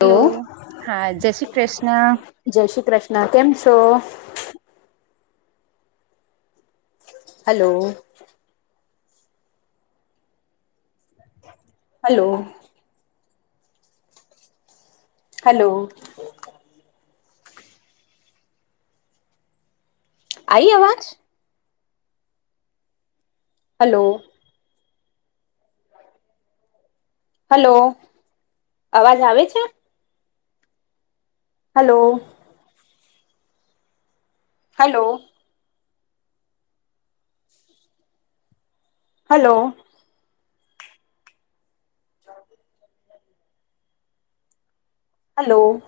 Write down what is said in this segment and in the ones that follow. Hello હા જય શ્રી કૃષ્ણ. જય શ્રી કૃષ્ણ કેમ છો? હલો. હલો. હલો. આઈ આવાજ? હલો. હલો. અવાજ આવે છે? હલો. હલો. હલો. ચાલ... [unintelligible] હાલો.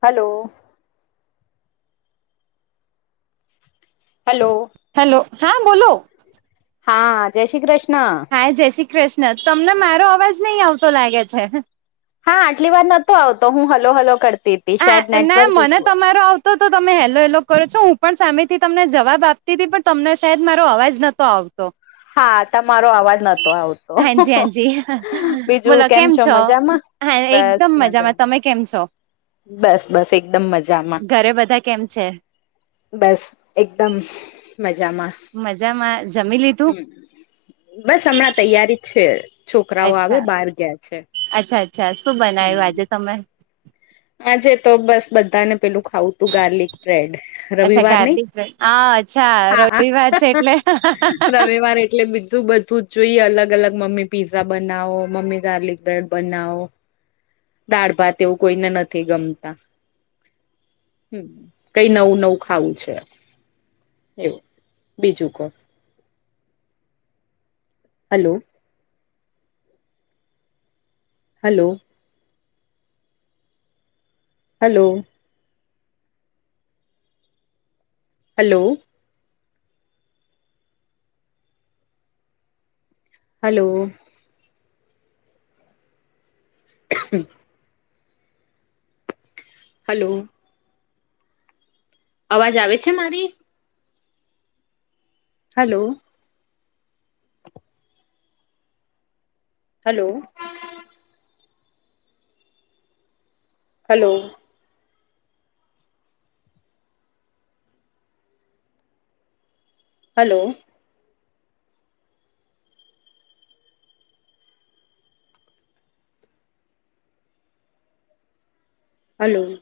હલો. હલો. હેલો હા બોલો. હા જય શ્રી કૃષ્ણ. હા જય શ્રી કૃષ્ણ તમને મારો અવાજ નહી આવતો લાગે છે. હા આટલી વાર નહોતો આવતો હું હલો હલો કરતી. હતી હ શાયદ ના નેટવર્ક મને ઇસ્યુ તમારો આવ તો તો તમે હેલો હેલો કરો છો હું પણ સામેથી તમને જવાબ આપતી હતી પણ તમને સાદ મારો અવાજ નતો આવતો. હા તમારો આવાજ હાજી હાજી બોલો કેમ છો? હા એકદમ મજામાં. તમે કેમ છો? બસ બસ એકદમ મજામાં. ઘરે બધા કેમ છે બસ એકદમ મજામાં. મજામાં જમી લીધું? બસ હમણાં તૈયારી છે છોકરાઓ આવે અચ્છા બહાર ગયા છે. અચ્છા અચ્છા હમ બનાવ્યું આજે તમે? આજે તો બસ બધાને પેલું ખાવું, તું ગાર્લિક. અચ્છા રવિવાર ગાર્લિક બ્રેડ હા અચ્છા હા, રવિવાર છે એટલે રવિવારે એટલે બીધું બધું જ જોઈએ અલગ અલગ મમ્મી પીઝા બનાવો મમ્મી ગાર્લિક બ્રેડ બનાવો. દાળભાત એવું કોઈને નથી ગમતા. હમ કઈ નવું નવું ખાવું છે. એવું બીજું કોણ? Hello. Hello. Hello. Hello. Hello. [inaudible] Hello. અવાજ આવે છે મારી? Hello. Hello. Hello. Hello. Hello.